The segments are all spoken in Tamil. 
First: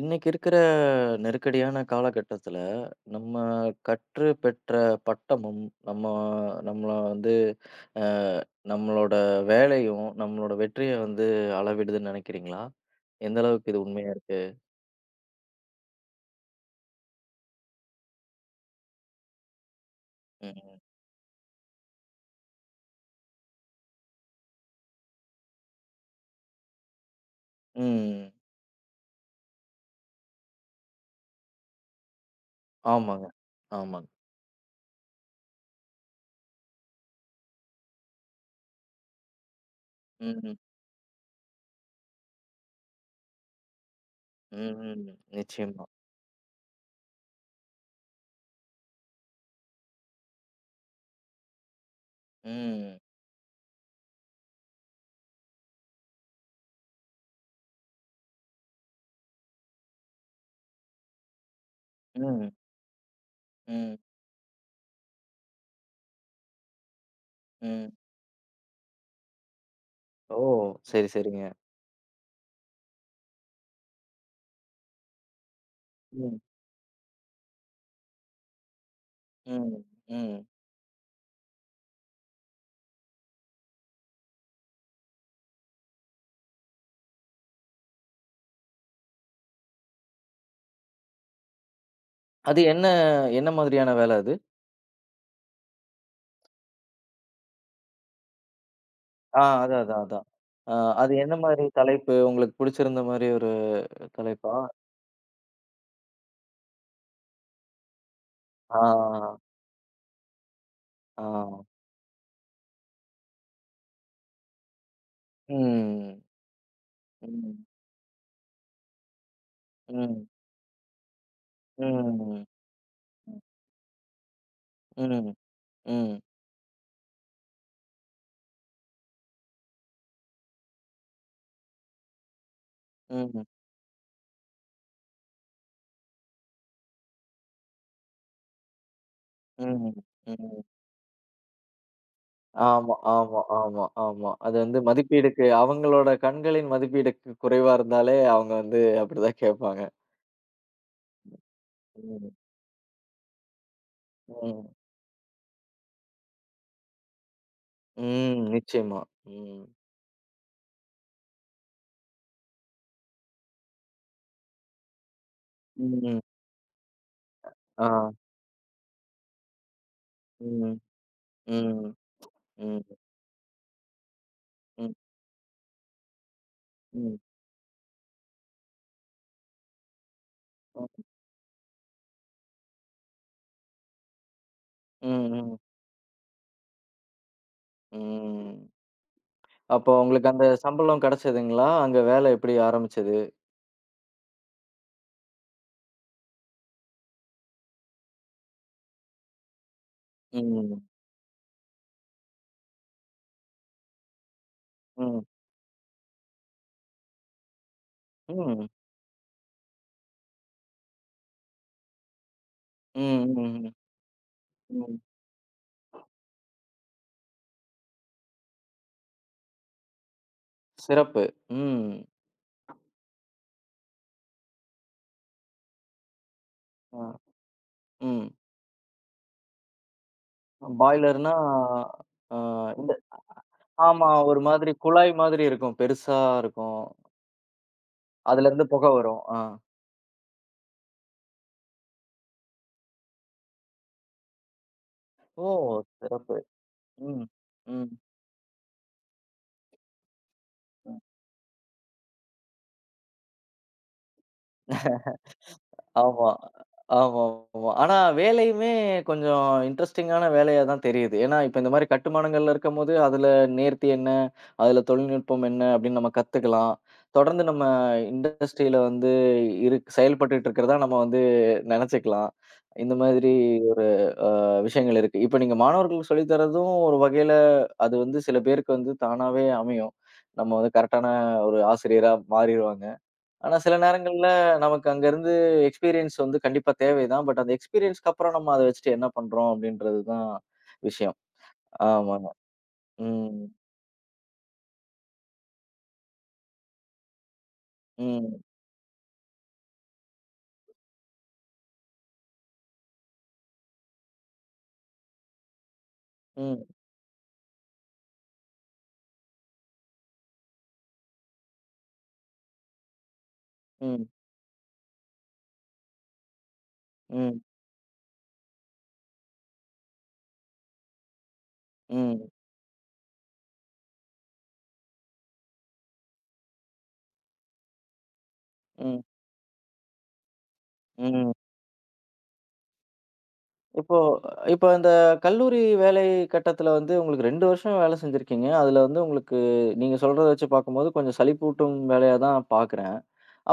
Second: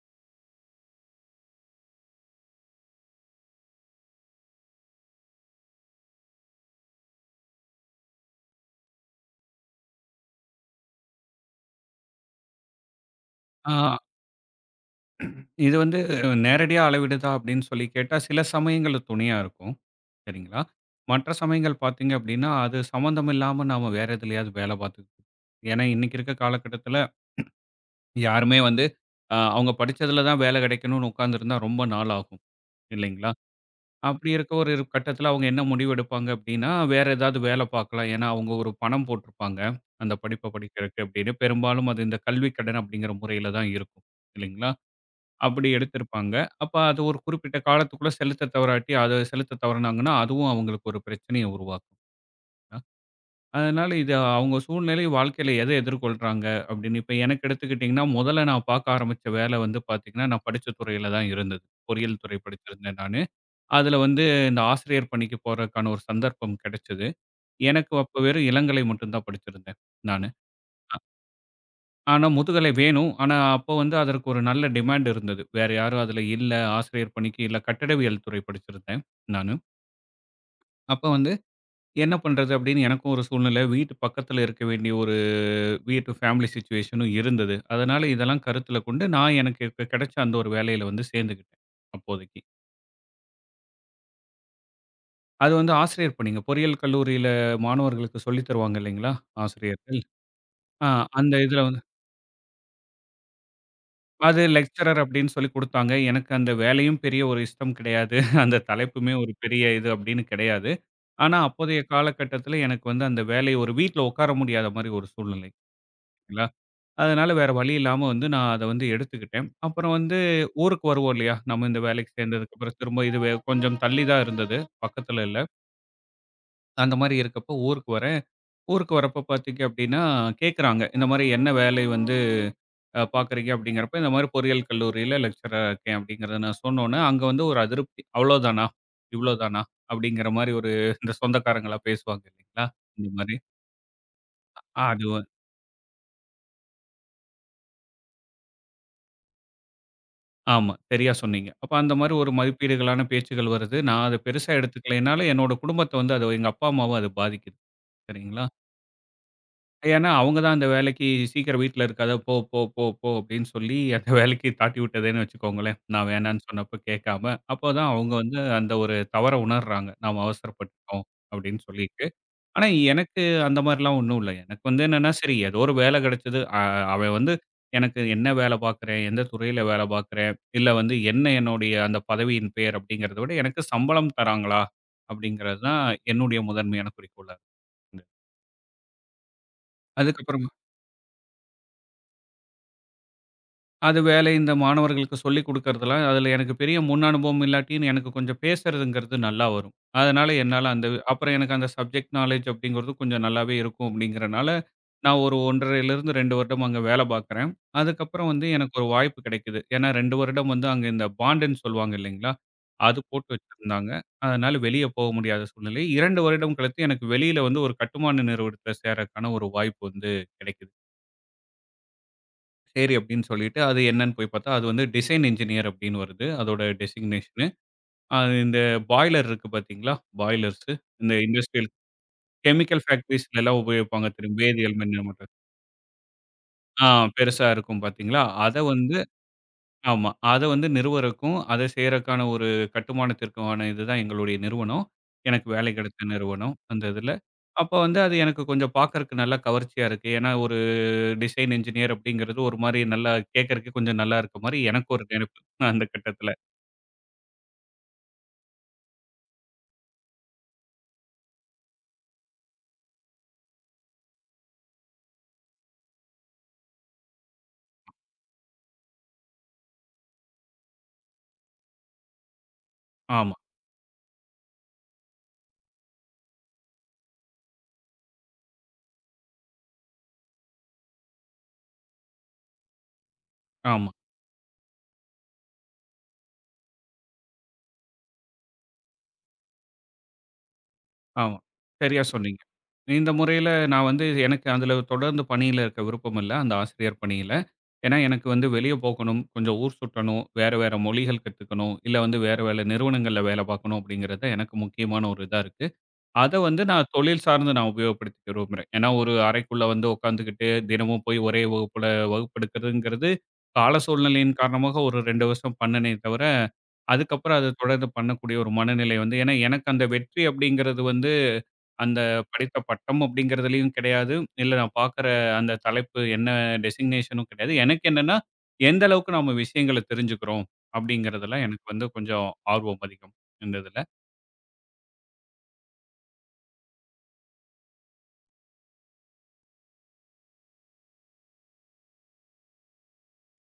இன்னைக்கு இருக்கிற நெருக்கடியான காலகட்டத்துல, நம்ம கற்று பெற்ற பட்டமும், நம்ம நம்மள வந்து அ நம்மளோட வேலையும், நம்மளோட வெற்றிய வந்து அளவிடுதுன்னு நினைக்கிறீங்களா? எந்த அளவுக்கு இது ஆ, உண்மையா இருக்கு? இது வந்து நேரடியா அளவிடுதா அப்படின்னு சொல்லி கேட்டா, சில சமயங்கள்ல துணையா இருக்கும். சரிங்களா? ம். மற்ற சமயங்கள் பார்த்தீங்க அப்படின்னா, அது சம்மந்தம் இல்லாம நாம வேற எதுலயாவது வேலை பார்த்துக்கிட்டு இருப்போம். ஏன்னா, இன்னைக்கு இருக்க காலகட்டத்தில ம். யாருமே வந்து அவங்க படிச்சதுல தான் வேலை கிடைக்கணும்னு உட்கார்ந்திருந்தா ரொம்ப நாள் ஆகும். ஆமாங்க. இல்லைங்களா? ஆமாங்க. அப்படி இருக்க ஒரு கட்டத்தில அவங்க என்ன முடிவு எடுப்பாங்க அப்படின்னா, வேற ஏதாவது வேலை பார்க்கலாம். ஏன்னா, அவங்க ஒரு பணம் போட்டிருப்பாங்க. அந்த ம். படிப்ப ம். படிக்கிறதுக்கு அப்படின்னு. பெரும்பாலும் அது இந்த கல்விக் கடன் அப்படிங்கிற முறையில தான் இருக்கும். இல்லைங்களா? ம், ம். அப்படி நிச்சயமா. எடுத்திருப்பாங்க. அப்ப அது ஒரு குறிப்பிட்ட காலத்துக்குள்ள செலுத்தத் தவறாட்டி, அத செலுத்தத் தவறுனாங்கன்னா, அதுவும் அவங்களுக்கு ஒரு பிரச்சனைய உருவாக்கும். அ ம். அதனால இது அவங்க சூழ்நிலை வாழ்க்கையில எதிர்கொள்றாங்க அப்படின்னு, இப்ப எனக்கு எடுத்துக்கிட்டீங்கன்னா, முதல்ல நான் பார்க்க ஆரம்பிச்ச வேலை வந்து பார்த்தீங்கன்னா, நான் படிச்ச துறையில தான் இருந்தது. பொறியியல் துறை ம். படிச்சிருந்தேன் நானு. அதுல ம். வந்து இந்த ஆசிரியர் பணிக்கு போறதுக்கான ஒரு சந்தர்ப்பம் கிடைச்சது. ம். எனக்கு அப்ப வெறும் இளங்கலை மட்டும் தான் படிச்சிருந்தேன் நானு. ஓ! சரி, சரிங்க. ஆனா, முதுகலை வேணும். ஆனா, அப்போ வந்து அதற்கு ஒரு நல்ல டிமாண்ட் இருந்தது. வேற யாரும் அதுல ம். இல்ல. ஆசிரியர் பணிக்கு இல்ல. கட்டடவியல் துறை படிச்சிருந்தேன் நானு. ம். ம். அப்ப வந்து என்ன பண்றது அப்படின்னு எனக்கும் ஒரு சூழ்நிலை. வீட்டு பக்கத்துல இருக்க வேண்டிய ஒரு வீட்டு ஃபேமிலி சிச்சுவேஷனும் இருந்தது. அதனால இதெல்லாம் கருத்துல கொண்டு நான் எனக்கு கிடைச்ச அந்த ஒரு வேலையில வந்து சேர்ந்துக்கிட்டேன் அப்போதைக்கு. அது என்ன என்ன மாதிரியான வேல அது? அது வந்து ஆசிரியர் பணிங்க. பொறியியல் கல்லூரியில மாணவர்களுக்கு சொல்லி தருவாங்க இல்லைங்களா? ஆ. அதான், ஆசிரியர்கள். அதான், அதான். அ ஆ அது அந்த என்ன இதுல மாரி வந்து தலைப்பு? உங்களுக்கு புடிச்சிருந்த மாரி ஒரு அது தலைப்பா? லெக்சரர் அப்படின்னு சொல்லிக் குடுத்தாங்க. எனக்கு அந்த வேலையும் பெரிய ஒரு இஷ்டம் கிடையாது. அந்த தலைப்புமே ஒரு ஆ, பெரிய இது அப்படின்னு கிடையாது. ஆ. ஆனா, அப்போதைய காலகட்டத்தில எனக்கு வந்து அந்த வேலை ஒரு வீட்ல உட்கார முடியாத மாரி ஒரு சூழ்நிலை. ம். சரிங்களா? அதனால வேற ம். வழி இல்லாம வந்து நான் அத வந்து எடுத்துக்கிட்டேன். அப்புறம் வந்து ம். ஊருக்கு வருவோம் இல்லையா? நம்ம இந்த வேலைக்கு ம். சேர்ந்ததுக்கப்புறம் திரும்ப இது வே ம். கொஞ்சம் தள்ளி தான் இருந்தது. பக்கத்துல ம். இல்ல. அந்த மாரி இருக்கப்போ ஊருக்கு வரேன். ஊருக்கு வரப்போ பார்த்தீங்க அப்படின்னா கேட்கறாங்க. இந்த மாரி என்ன வேலை வந்து ம். பார்க்குறீங்க அப்படிங்கிறப்ப, இந்த மாரி பொறியியல் கல்லூரியில லெக்சரரா இருக்கேன் அப்படிங்கிறத நான் சொன்னோனே, அங்க வந்து ஒரு அதிருப்தி. அவ்வளோதானா? இவ்வளோதானா? ம். அப்படிங்கிற மாரி ம். ஒரு இந்த சொந்தக்காரங்களா பேசுவாங்க இல்லைங்களா? ஆமா, இந்த மாரி. ஆமா, ஆமா, ஆமா. அது வந்து அது வ மதிப்பீடுக்கு அவங்களோட கண்களின் மதிப்பீடுக்கு குறைவா இருந்தாலே, அவங்க வந்து அப்படிதான் கேட்பாங்க. ஆமா. சரியா சொன்னீங்க. அப்ப அந்த மாரி ம். ஒரு மதிப்பீடுகளான பேச்சுகள் வருது. நான் அத பெருசா ம். எடுத்துக்கலைனாலும், என்னோட குடும்பத்த வந்து அது எங்க அப்பா, அம்மாவ அது பாதிக்குது. ம். சரிங்களா? நிச்சயமா. ம். ஏன்னா, அவங்க தான் அந்த வேலைக்கு சீக்கிரம் வீட்ல இருக்காத போ, போ, போ, போ அப்படின்னு சொல்லி அந்த வேலைக்கு தாட்டி விட்டதேன்னு வச்சுக்கோங்களேன். நான் ம். வேணான்னு சொன்னப்போ கேட்காம. அப்ப ஆ. தான் அவங்க வந்து அந்த ஒரு தவற உணர்றாங்க. நாம ம். அவசரப்பட்டுட்டோம் அப்படின்னு ம். சொல்லிட்டு. ஆனா ம். எனக்கு அந்த மாரிலாம் ஒண்ணும் இல்ல. எனக்கு வந்து ம். என்னன்னா, சரி ஏதோ ஒரு வேலை கிடைச்சது. அவன் ம். வந்து எனக்கு என்ன வேலை பார்க்கிறேன், எந்த துறையில வேலை பார்க்கிறேன், இல்ல வந்து என்ன என்னுடைய அந்த பதவியின் பெயர் அப்படிங்கிறத விட எனக்கு சம்பளம் தராங்களா ம். ம். அப்படிங்கிறது தான் என்னுடைய முதன்மையான குறிக்கோளா இருந்தது. ம். அப்போ உங்களுக்கு அதுக்கப்புறம் அந்த சம்பளம் கிடைச்சதுங்களா? அங்க வேலை எப்படி ஆரம்பிச்சது? அது வேலை இந்த மாணவர்களுக்கு சொல்லிக் குடுக்கறதெல்லாம், அதில எனக்கு பெரிய முன் அனுபவம் இல்லாட்டியும் எனக்கு கொஞ்சம் பேசுறதுங்கிறது நல்லா வரும். அதனால என்னால ம். அந்த அப்புறம் எனக்கு அந்த சப்ஜெக்ட் நாலேட்ஜ் அப்படிங்கிறது கொஞ்சம் நல்லாவே இருக்கும் அப்படிங்கிறனால, நான் ம். ஒரு 1 1/2லிருந்து 2 வருடம் அங்க வேலை பார்க்குறேன். அதுக்கப்புறம் வந்து ம். எனக்கு ஒரு வாய்ப்பு கிடைக்குது. ஏன்னா 2 வருடம் வந்து அங்க இந்த பாண்டுன்னு சொல்லுவாங்க இல்லைங்களா? அது போட்டு ம். ம். வச்சிருந்தாங்க. அதனால வெளிய ம். போக முடியாத சூழ்நிலை. 2 வருடம் கழித்து எனக்கு வெளியில வந்து ஒரு கட்டுமான நிறுவனத்தில சேரக்கான ஒரு வாய்ப்பு வந்து கிடைக்குது. சிறப்பு. ம். சரி அப்படின்னு சொல்லிட்டு, அது என்னன்னு போய் பார்த்தா, அது வந்து டிசைன் என்ஜினியர் அப்படின்னு வருது. அதோட அ. டெசிக்னேஷனு. ம். அது இந்த பாய்லர் இருக்கு பார்த்தீங்களா? பாய்லர்ஸு. இந்த பாய்லர்னா இண்டஸ்ட்ரியல் அ கெமிக்கல் இந்த ஃபேக்டரிஸ்லலாம் ஆமா. உபயோகிப்பாங்க தெரியும். ஒரு மாதிரி வேதியியல் குழாய் மின்னமாற்ற மாதிரி இருக்கும். பெருசா இருக்கும். ஆ பெருசா இருக்கும் பார்த்தீங்களா? அத அதுலருந்து புகை வந்து வரும். ஆ. ஆமா. அத வந்து நிறுவறக்கும், அத செய்றக்கான ஒரு கட்டுமானத்திற்குமான இதுதான் எங்களுடைய நிறுவனம். ஓ! எனக்கு வேலை கிடைச்ச சிறப்பு. நிறுவனம் அந்த இதுல. ம். அப்ப ம். வந்து அது எனக்கு கொஞ்சம் பார்க்கறக்கு நல்லா கவர்ச்சியா இருக்கு. ஏன்னா, ஒரு டிசைன் என்ஜினியர் அப்படிங்கிறது ஒரு மாரி நல்லா கேட்கறக்கு கொஞ்சம் நல்லா இருக்க மாரி எனக்கு ஒரு நினைப்பு. அந்த ஆமா. கட்டத்துல. ஆமாமா. ஆனா வேலையுமே கொஞ்சம் இன்ட்ரஸ்டிங்கான வேலையா தான் தெரியுது. ஏன்னா, இப்ப இந்த மாரி கட்டுமானங்கள்ல இருக்கும்போது, அதுல நேர்த்தி என்ன? அதுல தொழில்நுட்பம் என்ன? அப்படின்னு நம்ம கத்துக்கலாம். தொடர்ந்து நம்ம இண்டஸ்ட்ரியில வந்து செயல்பட்டுட்டு இருக்கிறதா நம்ம வந்து நெனச்சுக்கலாம். இந்த மாதிரி ஆமா, ஒரு அ விஷயங்கள் இருக்கு. இப்ப நீங்க மாணவர்களுக்கு சொல்லி தர்றதும் ஒரு வகையில அது வந்து சில பேருக்கு வந்து தானாவே அமையும். நம்ம வந்து கரெக்ட்டான ஒரு ஆசிரியரா மாறிருவாங்க. ஆனா சில ஆமா, நேரங்கள்ல நமக்கு அங்க இருந்து எக்ஸ்பீரியன்ஸ் வந்து கண்டிப்பா தேவைதான். பட் அந்த எக்ஸ்பீரியன்ஸ்க்கு அப்புறம் நம்ம அத வச்சுட்டு என்ன பண்றோம் அப்படின்றது தான் விஷயம். ஆமா. சரியா ஆமாங்க. சொன்னீங்க. இந்த ம். முறையில நான் வந்து எனக்கு அதுல தொடர்ந்து பணியில இருக்க விருப்பம் இல்ல. அந்த ஆசிரியர் பணியில. ஏன்னா எனக்கு ம். வந்து வெளிய போகணும், கொஞ்சம் ஊர் சுற்றணும், வேற வேற மொழிகள் கத்துக்கணும், இல்ல வந்து வேற வேற நிறுவனங்கள்ல வேல பார்க்கணும் அப்படிங்கிறது தான் எனக்கு முக்கியமான ஒரு இதா இருக்கு. அத வந்து ம். நான் தொழில் சார்ந்து நான் உபயோகப்படுத்திக்க விரும்புறேன். ஏன்னா, ஒரு அறைக்குள்ள வந்து உட்காந்துக்கிட்டு, தினமும் போய் ஒரே வகுப்புல வகுப்பெடுக்கிறதுங்கிறது, கால ம். சூழ்நிலையின் காரணமாக ஒரு 2 வருஷம் பண்ணுனே தவிர, அதுக்கப்புறம் ம். அத தொடர்ந்து பண்ணக்கூடிய ஒரு மனநிலை வந்து ஏன்னா எனக்கு அந்த வெற்றி அப்படிங்கிறது வந்து, அந்த ம். படித்த பட்டம் அப்படிங்கிறதுலயும் கிடையாது. இல்ல நான் பார்க்குற அந்த தலைப்பு என்ன டெசிக்னேஷனும் கிடையாது. எனக்கு என்னன்னா, எந்த ம். அளவுக்கு நம்ம விஷயங்கள தெரிஞ்சுக்கிறோம் ம். அப்படிங்கிறதுல எனக்கு வந்து கொஞ்சம் ஆர்வம் அதிகம், இந்த இதுல. இப்போ இப்போ இந்த கல்லூரி வேலை கட்டத்துல வந்து உங்களுக்கு 2 வருஷம் வேலை செஞ்சிருக்கீங்க. அதுல வந்து உங்களுக்கு நீங்க சொல்றத வச்சு பார்க்கும்போது கொஞ்சம் சலிப்பூட்டும் வேலையா தான் பார்க்குறேன்.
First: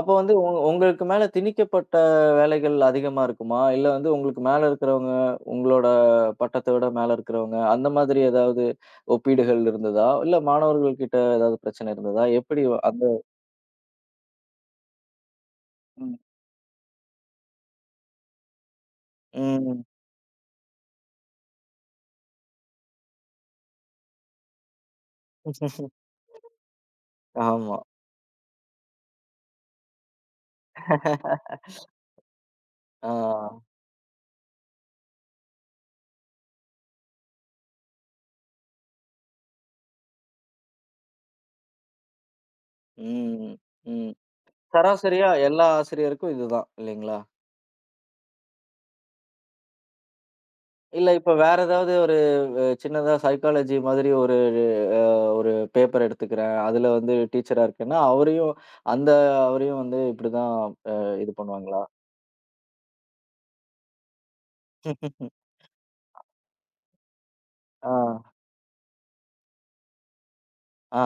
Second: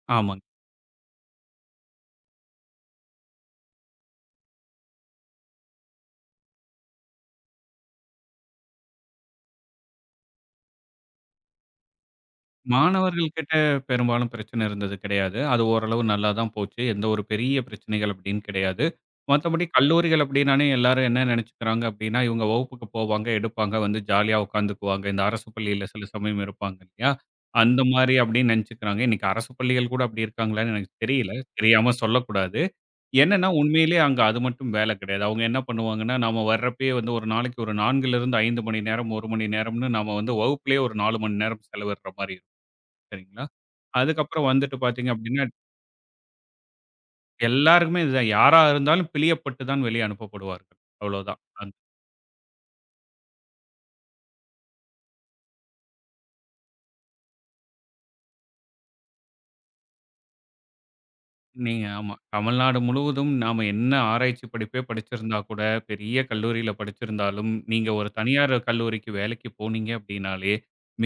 அப்ப வந்து ஆமாங்க. உங்களுக்கு மேல திணிக்கப்பட்ட வேலைகள் அதிகமா இருக்குமா? இல்ல வந்து உங்களுக்கு மேல இருக்கிறவங்க, உங்களோட பட்டத்த விட மேல இருக்கிறவங்க, அந்த மாதிரி ஏதாவது ஒப்பீடுகள் இருந்ததா? இல்ல மாணவர்கள் கிட்ட ஏதாவது பிரச்சனை இருந்ததா? எப்படி அந்த மாணவர்கள் கிட்ட பெரும்பாலும் பிரச்சனை இருந்தது கிடையாது. அது ஓரளவு ம். நல்லா தான் போச்சு. எந்த ஒரு பெரிய பிரச்சனைகள் அப்டின்னு கிடையாது. மத்தபடி ம். கல்லூரிகள் அப்டின்னாலே எல்லாரும் என்ன நெனச்சுக்கிறாங்க அப்டின்னா, இவங்க வகுப்புக்கு போவாங்க, எடுப்பாங்க, வந்து ஜாலியா உட்காந்துக்குவாங்க. இந்த அரசு பள்ளியில சில சமயம் இருப்பாங்க இல்லையா? ஆமா. அந்த மாரி அப்டின்னு நெனச்சுக்கிறாங்க. இன்னைக்கு அரசு பள்ளிகள் கூட அப்டி இருக்காங்களான்னு எனக்கு தெரியல. தெரியாம சொல்லக்கூடாது. ஆ. என்னன்னா உண்மையிலேயே அங்க அது மட்டும் வேல கிடையாது. அவங்க என்ன பண்ணுவாங்கன்னா, நாம வர்றப்பயே வந்து ஒரு நாளைக்கு ஒரு 4லிருந்து 5 மணி நேரம், 1 மணி நேரம்னு நாம வந்து வகுப்பிலேயே ஒரு 4 மணி நேரம் செலவிடுற மாரி இருக்கும். சரிங்களா. ம். ம். அதுக்கப்புறம் வந்துட்டு பார்த்தீங்க சராசரியா அப்டின்னா, எல்லா ஆசிரியருக்கும் இதுதான் இல்லைங்களா? எல்லாருக்குமே இதுதான். யாரா இருந்தாலும் பிழியப்பட்டு தான் வெளிய அனுப்பப்படுவார்கள். இல்ல இப்ப அவ்வளோதான். வேற ஏதாவது ஒரு சின்னதா சைக்காலஜி மாதிரி ஒரு அ ஒரு பேப்பர் எடுத்துக்கிறேன். அதுல வந்து டீச்சரா இருக்கேன்னா, அவரையும் அந்த அவரையும் வந்து இப்படிதான் அ இது பண்ணுவாங்களா? நீங்க ஆமா. தமிழ்நாடு முழுவதும் நாம என்ன ஆராய்ச்சி படிப்பே படிச்சிருந்தா கூட, பெரிய கல்லூரியில படிச்சிருந்தாலும், நீங்க ஆ, ஒரு தனியார் கல்லூரிக்கு வேலைக்கு போனீங்க அப்டின்னாலே,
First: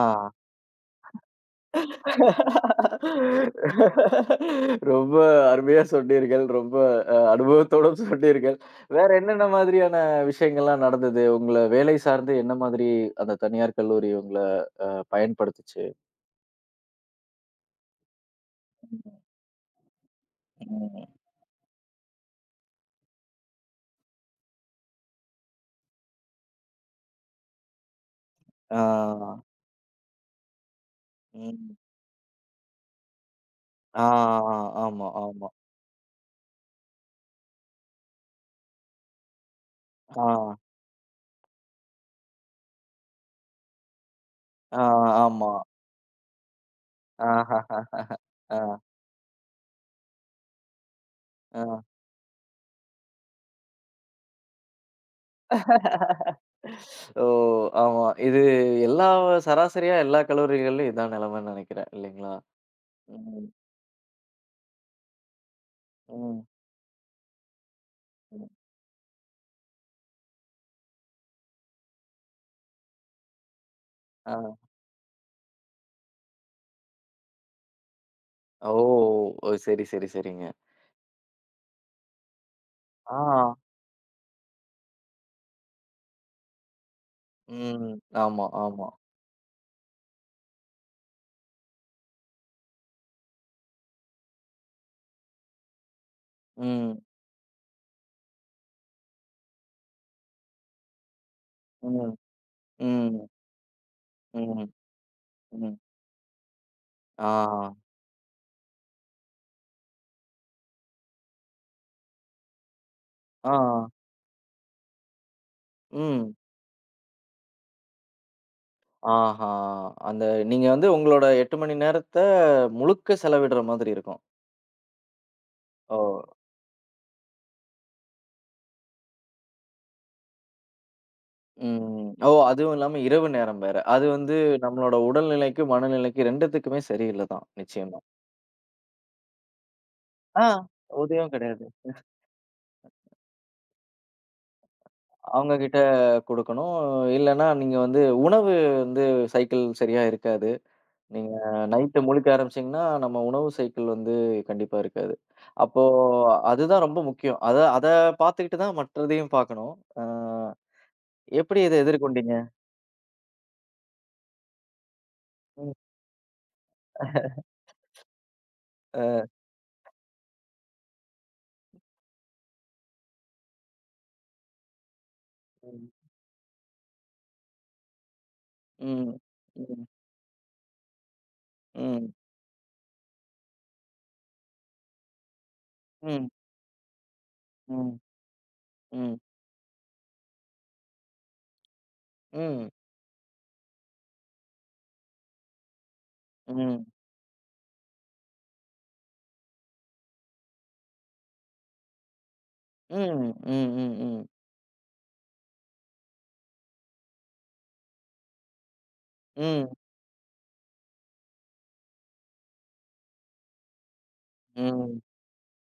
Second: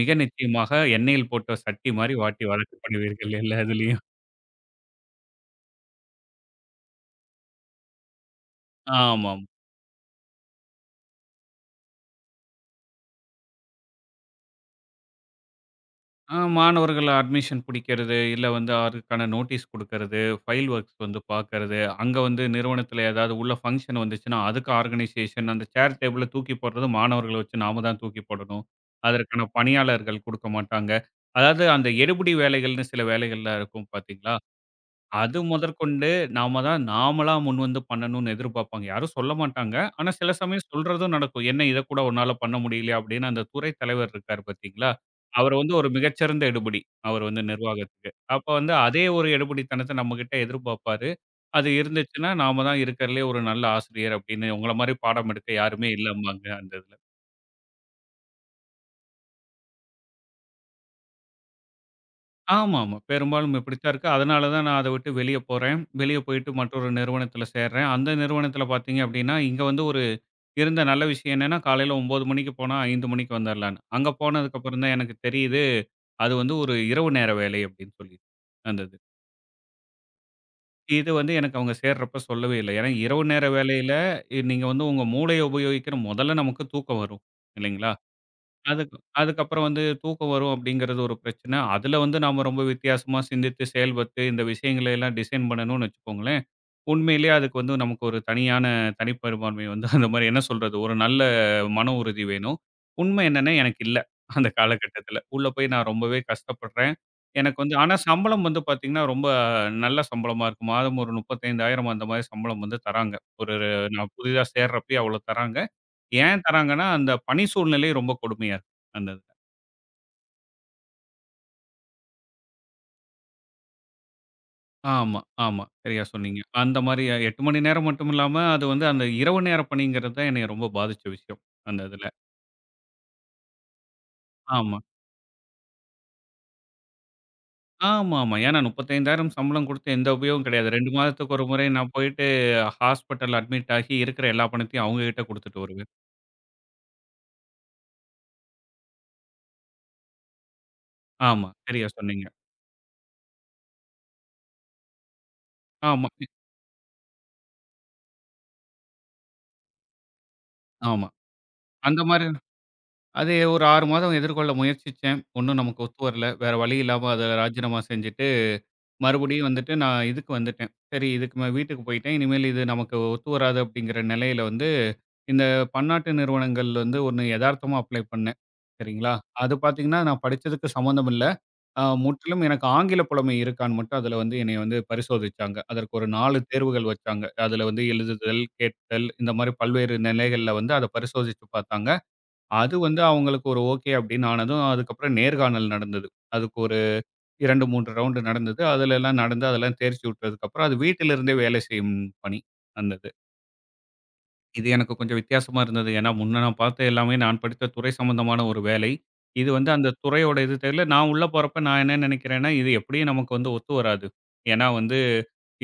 மிக நிச்சயமாக எண்ணெயில் போட்ட சட்டி மாரி வாட்டி வதக்கு பண்ணுவீர்கள் எல்லா இதுலயும். ரொம்ப அருமையா சொன்னீர்கள். ரொம்ப அனுபவத்தோடும் சொன்னீர்கள். வேற ஆமாமா. என்னென்ன மாதிரியான விஷயங்கள்லாம் நடந்தது? உங்கள வேலை சார்ந்து என்ன மாதிரி அந்த தனியார் கல்லூரி உங்கள அ பயன்படுத்துச்சு? மாணவர்கள அட்மிஷன் பிடிக்கிறது, இல்ல வந்து அதுக்கான நோட்டீஸ் குடுக்கறது, ஃபைல் ஒர்க்ஸ் ம். வந்து பார்க்கறது, அங்க வந்து நிறுவனத்தில ஏதாவது உள்ள ஃபங்ஷன் வந்துச்சுன்னா, அதுக்கு ஆர்கனைசேஷன் அந்த சேர் டேபிள தூக்கி போடுறது மாணவர்கள வச்சு நாம தான் தூக்கி போடணும். ஆ, அதற்கான பணியாளர்கள் குடுக்க மாட்டாங்க. அதாவது ம். அந்த எடுபிடி வேலைகள்னு சில வேலைகள்லாம் இருக்கும் ஆ, பார்த்தீங்களா? ஆ, ஆமா, அது ஆமா. முதற்கொண்டு நாம தான் நாமளா முன்வந்து பண்ணணும்னு எதிர்பார்ப்பாங்க. யாரும் சொல்ல மாட்டாங்க. ஆனா ஆ, சில சமயம் சொல்றதும் நடக்கும். என்ன இத கூட உன்னால பண்ண முடியலையா? அப்படின்னு அந்த துறை தலைவர் இருக்காரு ஆ, பார்த்தீங்களா? ஆமா. அவர் வந்து ஒரு மிகச்சிறந்த எடுபிடி. அவர் வந்து நிர்வாகத்துக்கு. ஆஹஹஹஹ. அப்ப ஆ, வந்து அதே ஒரு எடுபிடித்தனத்த நம்மகிட்ட எதிர்பார்ப்பாரு. அது ஆ. இருந்துச்சுன்னா, நாம தான் இருக்கிறதுலயே ஒரு நல்ல ஆசிரியர் அப்படின்னு உங்கள மாரி பாடம் எடுக்க யாருமே இல்லம்பாங்க அந்த இதுல. ஓ! ஆமா. இது எல்லா சராசரியா எல்லா கல்லூரிகள்லயும் இதான் நிலைமைன்னு நினைக்கிறேன். இல்லைங்களா? ஆமாமா. ம். பெரும்பாலும் இப்படித்தான் இருக்கு. அதனால தான் நான் அத விட்டு வெளிய போறேன். வெளிய ம். போயிட்டு மற்றொரு நிறுவனத்தில சேர்றேன். அந்த ம். நிறுவனத்தில பார்த்தீங்க அப்படின்னா, இங்க வந்து ஒரு இருந்த நல்ல விஷயம் என்னன்னா, காலையில 9 மணிக்கு போனா 5 மணிக்கு வந்துரலான்னு. அங்க ஆ. போனதுக்கப்புறம் தான் எனக்கு தெரியுது, அது வந்து ஒரு இரவு நேர வேலை அப்படின்னு சொல்லி. ஓ! அந்த இது. ஓ! சரி, சரி, சரிங்க. இது வந்து எனக்கு அவங்க சேர்றப்ப சொல்லவே இல்ல. ஏன்னா ஆ. இரவு நேர வேலையில நீங்க வந்து உங்க மூளைய உபயோகிக்கிற முதல்ல நமக்கு தூக்கம் வரும். இல்லைங்களா? ம். ஆமா, ஆமா. அதுக்கப்புறம் வந்து தூக்கம் வரும் அப்படிங்கிறது ஒரு பிரச்சனை. அதுல வந்து நாம ரொம்ப வித்தியாசமா சிந்தித்து செயல்பட்டு இந்த விஷயங்களை எல்லாம் டிசைன் பண்ணணும்னு வச்சுக்கோங்களேன். ம். உண்மையிலேயே அதுக்கு வந்து நமக்கு ஒரு தனியான தனிப்பெரும்பான்மை வந்து அந்த மாரி என்ன சொல்றது? ஒரு நல்ல மன ம். உறுதி வேணும். ம். உண்மை என்னன்னா எனக்கு இல்ல. அந்த ம். காலகட்டத்தில. உள்ள போய் ம். நான் ரொம்பவே கஷ்டப்படுறேன். ஆ. எனக்கு வந்து ஆனா சம்பளம் வந்து பார்த்தீங்கன்னா, ரொம்ப நல்ல சம்பளமா இருக்கும். மாதம் ஒரு 35,000 அந்த மாரி சம்பளம் வந்து தராங்க. ஒரு ஆ. ஒரு- நான் புதிதா சேர்றப்பயே அவ்வளோ தராங்க. ம். ஏன் தராங்கன்னா, அந்த பணி சூழ்நிலை ரொம்ப கொடுமையா இருக்கு. அந்த இதுல. ஆஹா! அந்த நீங்க வந்து உங்களோட 8 மணி நேரத்த முழுக்க செலவிடுற மாதிரி இருக்கும். ஆமா, ஆமா. ஓ! சரியா சொன்னீங்க. அந்த மாரி 8 மணி நேரம் மட்டும் இல்லாம, அது வந்து அந்த இரவு நேர பணிங்கிறது தான் என்னைய ரொம்ப பாதிச்ச விஷயம். அந்த இதுல. ம். ஓ! அதுவும் இல்லாம இரவு நேரம் வேற. அது வந்து ஆமா. நம்மளோட உடல்நிலைக்கு, மனநிலைக்கு 2த்துக்குமே சரியில்ல தான். நிச்சயமா. ஆமாமா. ஏன்னா 35,000 சம்பளம் குடுத்து எந்த உபயோகம் ஆ. கிடையாது. 2 உதயம் மாதத்துக்கு ஒரு கிடையாது. முறை நான் போயிட்டு ஹாஸ்பிட்டல் அட்மிட் ஆகி இருக்கிற எல்லா பணத்தையும் அவங்க கிட்ட அவங்க குடுத்துட்டு கிட்ட வருவேன். குடுக்கணும். இல்லன்னா நீங்க வந்து உணவு வந்து சைக்கிள் சரியா இருக்காது. நீங்க ஆமா, சரியா நைட்டு சொன்னீங்க. முழிக்க ஆரம்பிச்சீங்கன்னா, நம்ம உணவு சைக்கிள் வந்து கண்டிப்பா இருக்காது. அப்போ ஆமா, அதுதான் ரொம்ப முக்கியம். அத அத பார்த்துக்கிட்டு தான் மற்றதையும் பார்க்கணும். அ ஆமா. எப்படி இத அந்த மாரி எதிர்கொண்டீங்க? அது ஒரு 6 மாதம் எதிர்கொள்ள முயற்சிச்சேன். ஒண்ணும் ம். நமக்கு ஒத்து வரல. வேற வழி இல்லாம அத ராஜினாமா செஞ்சுட்டேன். அ. மறுபடியும் வந்துட்டு நான் இதுக்கு வந்துட்டேன். சரி இதுக்கு மே வீட்டுக்கு போயிட்டேன். இனிமேல் இது நமக்கு ஒத்து வராது அப்படிங்கிற நிலையில வந்து, இந்த ம். பன்னாட்டு நிறுவனங்கள் வந்து ஒண்ணு எதார்த்தமா அப்ளை பண்ணேன். சரிங்களா? ம். அது ம். பார்த்தீங்கன்னா, நான் படிச்சதுக்கு சம்மந்தம் இல்ல. ம். முற்றிலும் எனக்கு ஆங்கில புலமை இருக்கான்னு மட்டும் அதுல வந்து என்னைய வந்து பரிசோதிச்சாங்க. அதற்கு ஒரு ம். 4 தேர்வுகள் வச்சாங்க. அதுல வந்து ம். எழுதுதல், கேட்டல் ம். இந்த மாரி பல்வேறு நிலைகள்ல வந்து அத பரிசோதிச்சு பார்த்தாங்க. ம். அது வந்து அவங்களுக்கு ஒரு ஓகே அப்படின்னு ஆனதும், அதுக்கப்புறம் நேர்காணல் நடந்தது. హ్మ్. அதுக்கு 2, 3 ரவுண்டு நடந்தது. அதுலலாம் நடந்து அதெல்லாம் தேர்ச்சி விட்டதுக்கப்புறம், அது வீட்டிலிருந்தே வேலை செய்யும் பணி அந்த இது. హ్మ్. హ్మ్. హ్మ్. இது எனக்கு கொஞ்சம் வித்தியாசமா இருந்தது. ஏன்னா, முன்ன நான் பார்த்த எல்லாமே நான் படித்த துறை சம்பந்தமான ஒரு வேலை. இது హ్మ్. வந்து அந்த துறையோட இது தெரியல. நான் உள்ள போறப்ப நான் என்ன நினைக்கிறேன்னா, இது எப்படியும் நமக்கு வந்து ஒத்து வராது. ஏன்னா హ్మ్. హ్మ్. வந்து,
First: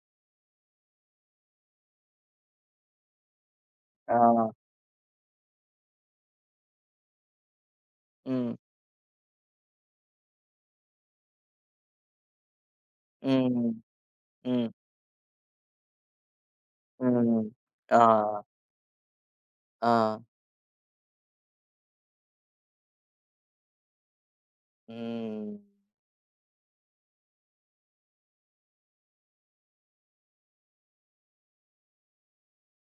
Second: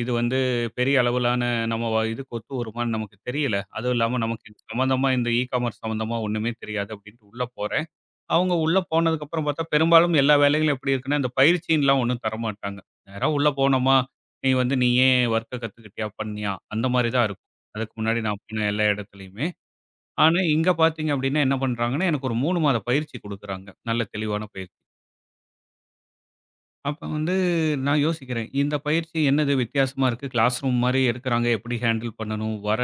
இது வந்து பெரிய அளவிலான நம்ம இதுக்கு ஒத்து வருமான்னு நமக்கு தெரியல. அதுவும் ఆ! இல்லாம நமக்கு இது சம்மந்தமா இந்த இ காமர்ஸ் சம்மந்தமா ஒண்ணுமே தெரியாது அப்படின்ட்டு உள்ள போறேன். அவங்க హ్మ్. உள்ள போனதுக்கப்புறம் பார்த்தா, பெரும்பாலும் எல்லா வேலைகளும் எப்படி இருக்குன்னா, இந்த பயிற்சின்லாம் ஒண்ணும் தரமாட்டாங்க. நேரா உள்ள హ్మ్. போனோமா, நீ హ్మ్. வந்து நீ ஏன் ஒர்க்க கத்துக்கிட்டியா? பண்ணியா? அந்த மாரி தான் హ్మ్. இருக்கும். அதுக்கு ఆ! முன்னாடி நான் போன எல்லா இடத்துலயுமே. ఆ! ஆனா, இங்க பார்த்தீங்க அப்படின்னா என்ன பண்றாங்கன்னா, எனக்கு ஒரு 3 மாத பயிற்சி குடுக்குறாங்க. நல்ல தெளிவான பயிற்சி. ம். அப்ப வந்து நான் யோசிக்கிறேன். இந்த பயிற்சி என்னது வித்தியாசமா இருக்கு? கிளாஸ் ரூம் மாரி எடுக்குறாங்க. எப்படி ஹேண்டில் பண்ணணும்? வர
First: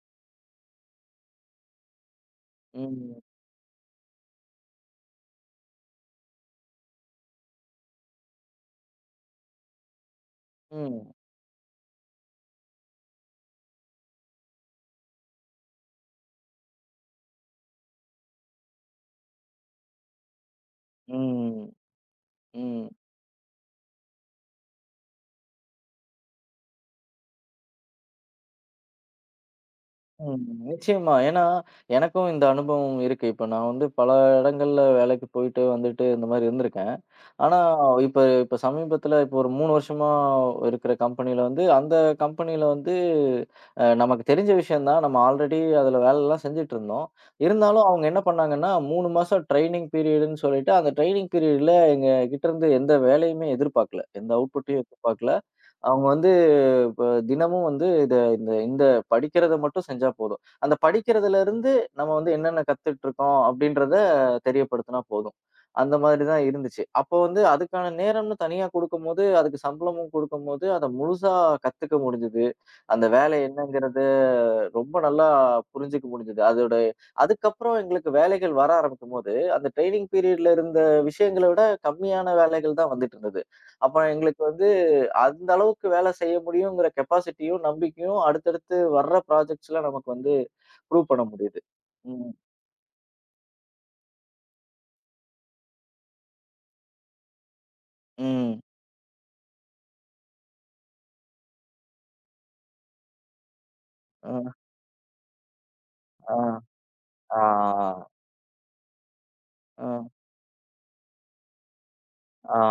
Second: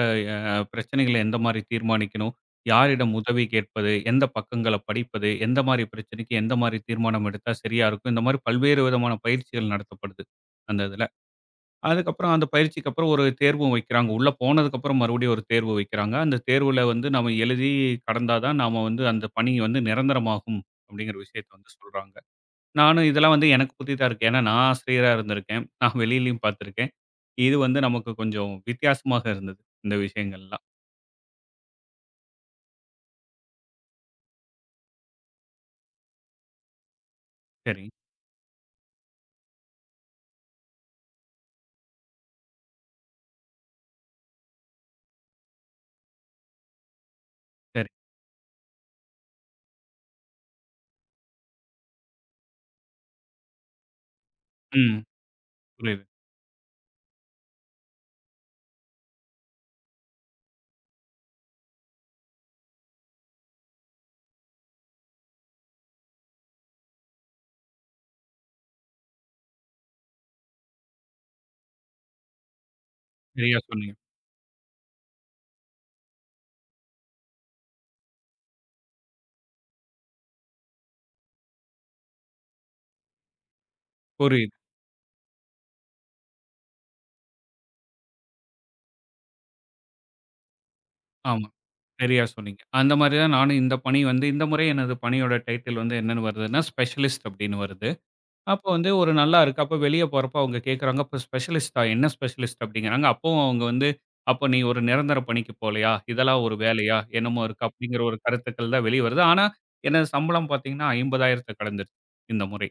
அ பிரச்சனைகள எந்த மாரி தீர்மானிக்கணும்? யாரிடம் ம். உதவி கேட்பது? எந்த பக்கங்கள படிப்பது? எந்த மாரி பிரச்சனைக்கு எந்த மாரி தீர்மானம் எடுத்தா சரியா இருக்கும்? இந்த மாரி பல்வேறு விதமான பயிற்சிகள் நடத்தப்படுது, அந்த இதுல. ம். அதுக்கப்புறம் அந்த பயிற்சிக்கு அப்புறம் ஒரு தேர்வும் வைக்கிறாங்க. உள்ள போனதுக்கப்புறம் மறுபடியும் ஒரு தேர்வு வைக்கிறாங்க. அந்த தேர்வுல வந்து நாம எழுதி கடந்தா தான் நாம வந்து அந்த பணி வந்து நிரந்தரமாகும், அப்படிங்கிற விஷயத்த ம். வந்து சொல்றாங்க. ம். நானும் இதெல்லாம் வந்து எனக்கு புதிதா இருக்கு. ஏன்னா நான் ஆசிரியரா இருந்திருக்கேன். நான் வெளியிலயும் பார்த்திருக்கேன். இது வந்து நமக்கு கொஞ்சம் வித்தியாசமாக இருந்தது. இந்த ம். விஷயங்கள்லாம். நிச்சயமா. ஏன்னா, எனக்கும் இந்த அனுபவம் இருக்கு. இப்ப நான் வந்து பல இடங்கள்ல வேலைக்கு போயிட்டு, வந்துட்டு இந்த மாரி இருந்திருக்கேன். ஆனா, சரி, இப்ப இப்ப சமீபத்துல ஒரு 3 வருஷமா இருக்கிற கம்பெனில வந்து, அந்த கம்பெனில வந்து நமக்கு தெரிஞ்ச விஷயம் தான். நம்ம ஆல்ரெடி அதுல வேலைலாம் செஞ்சுட்டுருந்தோம். இருந்தாலும் சரி. அவங்க என்ன பண்ணாங்கன்னா, 3 மாசம் ட்ரெய்னிங் பீரியடுன்னு சொல்லிட்டு, அந்த ட்ரெய்னிங் பீரியட்ல எங்ககிட்ட இருந்து எந்த வேலையுமே எதிர்பார்க்கல. எந்த அவுட்புட்டையும் ம். எதிர்பார்க்கல. புரியுது. அவங்க வந்து இப்ப தினமும் வந்து இத இந்த இந்த படிக்கிறத மட்டும் செஞ்சா போதும். அந்த படிக்கிறதுல இருந்து நம்ம வந்து என்னென்ன கத்துட்டு இருக்கோம் அப்படின்றத தெரியப்படுத்துனா போதும். அந்த மாதிரி தான் இருந்துச்சு. அப்போ வந்து அதுக்கான நேரம்னு தனியா குடுக்கும்போது, அதுக்கு சம்பளமும் குடுக்கும்போது, அத முழுசா கத்துக்க முடிஞ்சது. அந்த வேலை சரியா சொன்னீங்க. என்னங்கிறத ரொம்ப நல்லா புரிஞ்சுக்க முடிஞ்சது. அதோட அதுக்கப்புறம் எங்களுக்கு வேலைகள் வர ஆரம்பிக்கும்போது, அந்த ட்ரெய்னிங் பீரியட்ல இருந்த விஷயங்கள விட கம்மியான வேலைகள் தான் வந்துட்டு இருந்தது. அப்ப எங்களுக்கு புரியுது. வந்து அந்த அளவுக்கு வேலை செய்ய முடியுங்கிற கெப்பாசிட்டியும், நம்பிக்கையும் அடுத்தடுத்து வர்ற ப்ராஜெக்ட்ஸ்ல நமக்கு வந்து ப்ரூவ் பண்ண ஆமா. முடியுது. சரியா ம். சொன்னீங்க. அந்த மாரி தான் நானும் இந்த பணி வந்து இந்த முறை எனது பணியோட டைட்டில் வந்து என்னன்னு வருதுன்னா, ஸ்பெஷலிஸ்ட் அப்படின்னு வருது. ம். அப்போ வந்து ஒரு நல்லாருக்கு. அப்போ வெளிய போறப்போ அவங்க கேட்குறாங்க, "அப்ப ஸ்பெஷலிஸ்ட்டா? என்ன ஸ்பெஷலிஸ்ட்?" அப்படிங்கிறாங்க. அப்பவும் அவங்க வந்து, அ, "அப்ப நீ ஒரு நிரந்தர பணிக்கு போலயா? ஆ, இதெல்லாம் ஒரு வேலையா? என்னமோ இருக்கு." அப்படிங்கிற ஆ, ஒரு கருத்துக்கள் தான் வெளிய வருது. ஆனா, அ, எனது சம்பளம் பார்த்தீங்கன்னா, 50,000த்த கடந்துருச்சு இந்த ஆ. முறை.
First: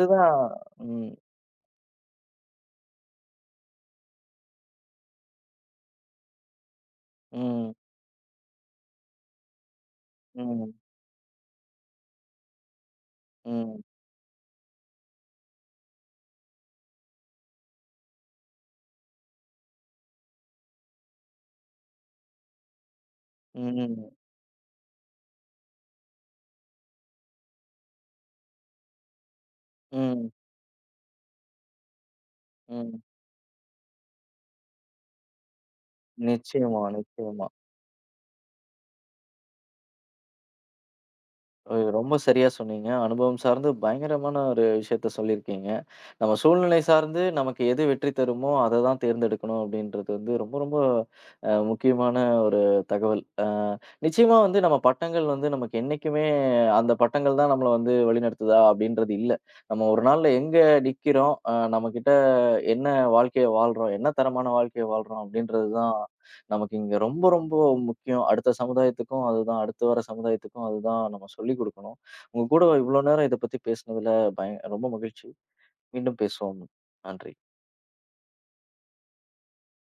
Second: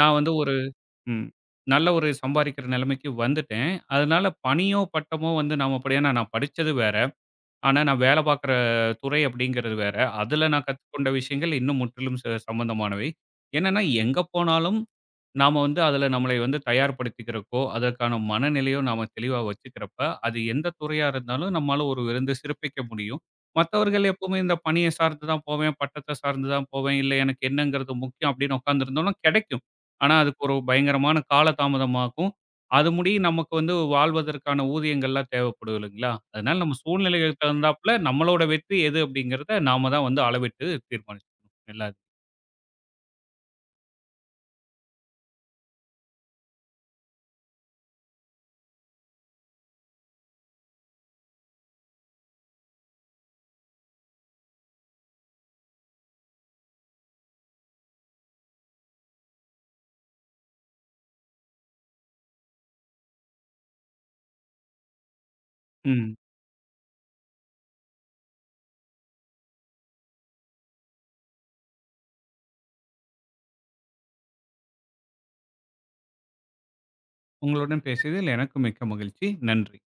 நான் வந்து ஒரு ம், ம். நல்ல ஒரு சம்பாரிக்கிற நிலைமைக்கு வந்துட்டேன். அதனால பணியோ, பட்டமோ வந்து நாம படி ஏன்னா நான் படிச்சது வேற. ம், ஆனா, நான் வேலை பார்க்குற துறை அப்படிங்கிறது வேற. அதுல நான் ம், கத்துக்கொண்ட விஷயங்கள் இன்னும் முற்றிலும் சம்பந்தமானவை. என்னன்னா, ம், எங்க போனாலும் நாம வந்து அதுல நம்மளை வந்து தயார்படுத்திக்கிறக்கோ, அதற்கான மனநிலையோ நாம தெளிவா வச்சுக்கிறப்ப, அது எந்த துறையா இருந்தாலும் நம்மால ஒரு வந்து சிறப்பிக்க முடியும். மத்தவர்கள் ம், எப்பவுமே இந்த பணிய சார்ந்து தான் போவேன், பட்டத்த சார்ந்து தான் போவேன், இல்ல எனக்கு என்னங்கிறது முக்கியம் அப்படின்னு உட்கார்ந்திருந்தோம்னா, கிடைக்கும். ஆனா, ம், அதுக்கு ஒரு பயங்கரமான கால தாமதமாகும். அது ம். முடிய நமக்கு வந்து வாழ்வதற்கான ஊதியங்கள்லாம் தேவைப்படும் இல்லைங்களா? அதனால நம்ம நிச்சயமா, சூழ்நிலைகளுக்கு நிச்சயமா. தகுந்தாப்புல நம்மளோட வெற்றி எது அப்படிங்கிறத நாம தான் வந்து அளவிட்டு தீர்மானிச்சுக்கணும். எல்லா ரொம்ப சரியா சொன்னீங்க. அனுபவம் சார்ந்து பயங்கரமான ஒரு விஷயத்த சொல்லியிருக்கீங்க. நம்ம சூழ்நிலை சார்ந்து நமக்கு எது வெற்றி தருமோ, அத தான் தேர்ந்தெடுக்கணும் அப்படின்றது வந்து ரொம்ப, ரொம்ப முக்கியமான ஒரு தகவல். நிச்சயமா வந்து நம்ம பட்டங்கள் வந்து நமக்கு என்னைக்குமே அந்த பட்டங்கள் தான் நம்மள வந்து வழிநடத்துதா அப்படின்றது இல்ல. நம்ம ஒரு நாள்ல எங்க நிக்கிறோம், நம்மகிட்ட என்ன வாழ்க்கைய வாழ்றோம், என்ன தரமான வாழ்க்கைய வாழ்றோம் அப்படின்றது தான் ம். நமக்கு இங்க ரொம்ப, ரொம்ப முக்கியம். அடுத்த சமுதாயத்துக்கும் அதுதான், அடுத்து வர சமுதாயத்துக்கும் அதுதான் நம்ம சொல்லிக் குடுக்கணும். உங்க கூட இவ்வளோ நேரம் இத பத்தி பேசினதுல ரொம்ப மகிழ்ச்சி. மீண்டும் பேசுவோம். நன்றி. உங்களுடன் பேசியதில் எனக்கு மிக்க மகிழ்ச்சி. நன்றி.